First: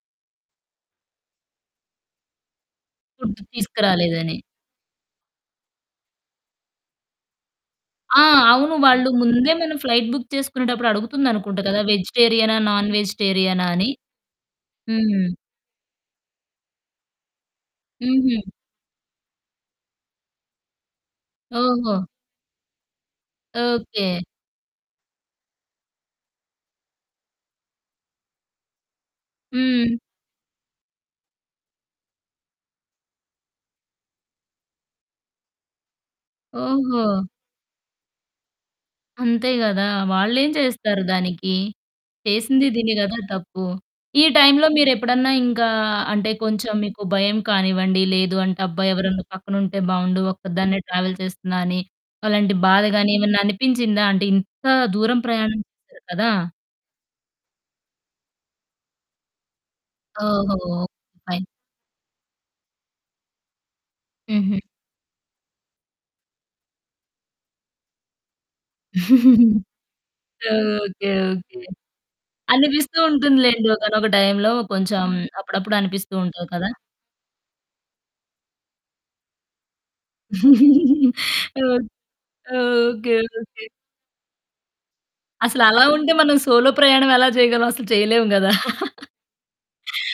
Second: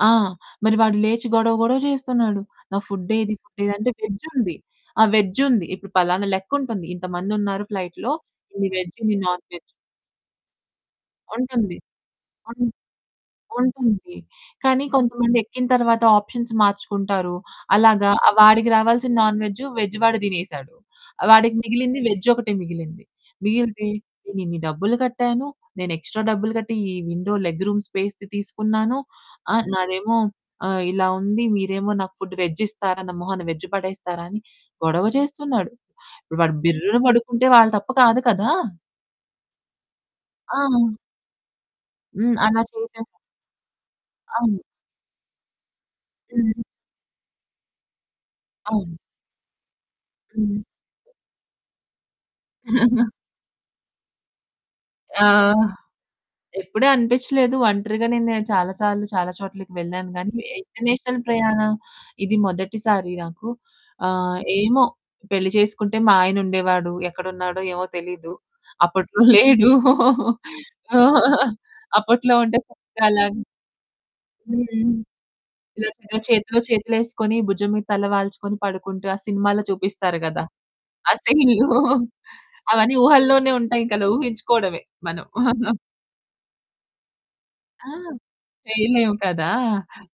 ఆ! మరి వాడు లేచి గొడవ గొడవ చేస్తున్నాడు. నా ఫుడ్డేది ఫుడ్డు ఫుడ్డేది అంటే తీసుకురాలేదని. వెజ్జుంది. ఆహ్, వెజ్జుంది. ఇప్పుడు పలానా లెక్కుంటుంది. ఇంతమందున్నారు ఫ్లైట్‌లో ఆ! ఇన్ని అవును వెజ్ వాళ్ళు ఇన్ని నాన్ ముందే వెజ్. మనం ఫ్లైట్ బుక్ చేసుకునేటప్పుడు అడుగుతుంది అనుకుంట ఉంటుంది. కదా! వెజిటేరియనా? అన్ నాన్ వెజిటేరియనా? అని. ఉంటుంది. కానీ, హ్మ్. కొంతమంది ఎక్కిన తరువాత ఆప్షన్స్ మార్చుకుంటారు. అలాగా ఆ హుహు. వాడికి రావాల్సిన నాన్ వెజ్జు, వెజ్ వాడు తినేసాడు. వాడికి ఓహో! మిగిలింది వేజ్జొకటే మిగిలింది. మిగిలితే ఓకె. "నేను ఇన్ని డబ్బులు కట్టాను, నేను ఎక్స్‌ట్రా డబ్బులు కట్టి ఈ విండో లెగ్ రూమ్ స్పేస్‌ది తీసుకున్నాను. ఆ! హ్మ్. నాదేమో ఆహ్, ఇలా ఉంది మీరేమో, నాకు ఫుడ్డు వెజ్జిస్తారా? నా మొహాన వెజ్ పడేస్తారా?" అని గొడవ చేస్తున్నాడు. ఇప్పుడు వాడు బిర్రున ఓహో! పడుకుంటే వాళ్ళ తప్పు కాదు కదా! అంతే గదా! వాళ్ళేం ఆ! చేస్తారు దానికి, హ్మ్. అలా చేసింది దిని చేసే గదా తప్పు. ఈ అవును. టైంలో మీరెప్పుడన్నా ఇంకా అంటే హ్మ్. కొంచెం మీకు భయం కానివ్వండి లేదు అంటే అబ్బా! అవును. ఎవరన్నా పక్కనుంటే బావుండు హ్మ్. ఒక్కదాన్నే ట్రావెల్ చేస్తున్నా అని అలాంటి బాధ గాని ఏమన్నా అనిపించిందా అంటే ఇంత దూరం ఆ! ప్రయాణం చేసారు కదా! ఎప్పుడూ అనిపిచ్చలేదు. ఒంటరిగా నేను చాలా సార్లు చాలా చోట్లకి వెళ్ళాను గానీ, ఓహో! ఓకే. International fine. ప్రయాణం ఇది మొదటిసారి నాకు. ఆహ్, హుహు. ఏమో పెళ్లి చేసుకుంటే మా ఆయనుండేవాడు ఎక్కడున్నాడో ఏమో తెలీదు. అప్పట్లో లేడు. ఓకె. ఓకె. అప్పట్లో ఉంటే అనిపిస్తూ చక్కగా [unintelligible] ఉంటుందిలేండి. ఒకానొక టైంలో హ్మ్. కొంచెం అప్పుడప్పుడు అనిపిస్తూ నిజంగా ఉంటది చేతిలో కదా! చేతులేసుకొని భుజం మీద తలవాల్చుకొని పడుకుంటూ, ఆ సినిమాలో చూపిస్తారు గదా! ఆ సీన్లు ఓహ్! అవన్నీ ఓకె. ఊహల్లోనే ఓకె. ఉంటాయింకలా ఊహించుకోవడమే మనం. అసలు అలా ఉంటే మనం సోలో ప్రయాణం ఎలా చేయగలం అసలు ఆ! చేయలేం గదా! చేయలేము కదా!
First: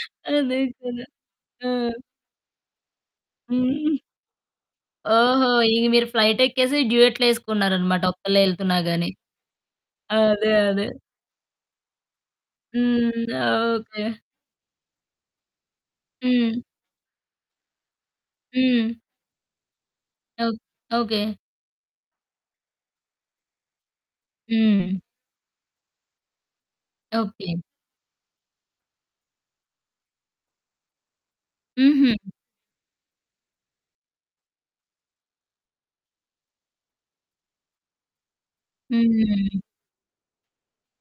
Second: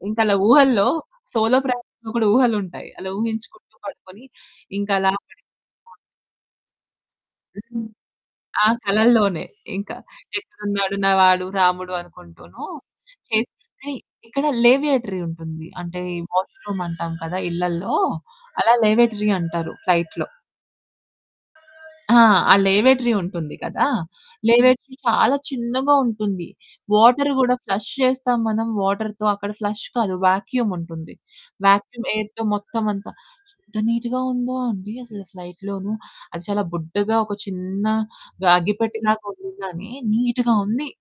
ఇంకలా అదే ఊహల్లో కదా! సోలో ఆ! [unintelligible] కూడా ఊహలుంటాయి. అలా ఊహించుకుంటూ హ్మ్. పడుకొని, ఇంకలా ఓహో! పడిపోతే ఇక బాగున్ను. మీరు ఫ్లైట్ ఎక్కేసి హ్మ్. డ్యూయెట్లేసుకున్నారనమాట ఒక్కల్లే ఆహ్, ఎళ్తున్నా గాని. కళల్లోనే ఇంకా అదే. అదే. ఎక్కడున్నాడు నా వాడు రాముడు అనుకుంటూనూ, హ్మ్. చేసింది. ఓకె. ఇక్కడ లేవియేటరీ ఉంటుంది. అంటే హ్మ్. వాష్‌రూమ్ అంటాం కదా! ఇళ్ళల్లో అలా హ్మ్. లేవిటరీ అంటారు ఫ్లైట్‌లో. ఓక్ ఓకె. ఆ! ఆ లేవేటరీ ఉంటుంది కదా! లేవేటరీ హ్మ్. చాలా చిన్నగా ఉంటుంది. Water okay. గూడా ఫ్లష్ చేస్తాం మనం వాటర్‌తో, అక్కడ ఫ్లష్ కాదు. వ్యాక్యూమ్ ఉంటుంది వ్యాక్యూమ్ హుహు. ఎయిర్‌తో మొత్తమంతా. ఎంత నీట్‌గా ఉందో అండి, అసలు ఫ్లైట్‌లోనూ అది చాలా బుడ్డగా ఒక చిన్న గ అగ్గిపెట్టెలాగా ఉంది హ్మ్. గానీ, నీట్‌గా ఉంది.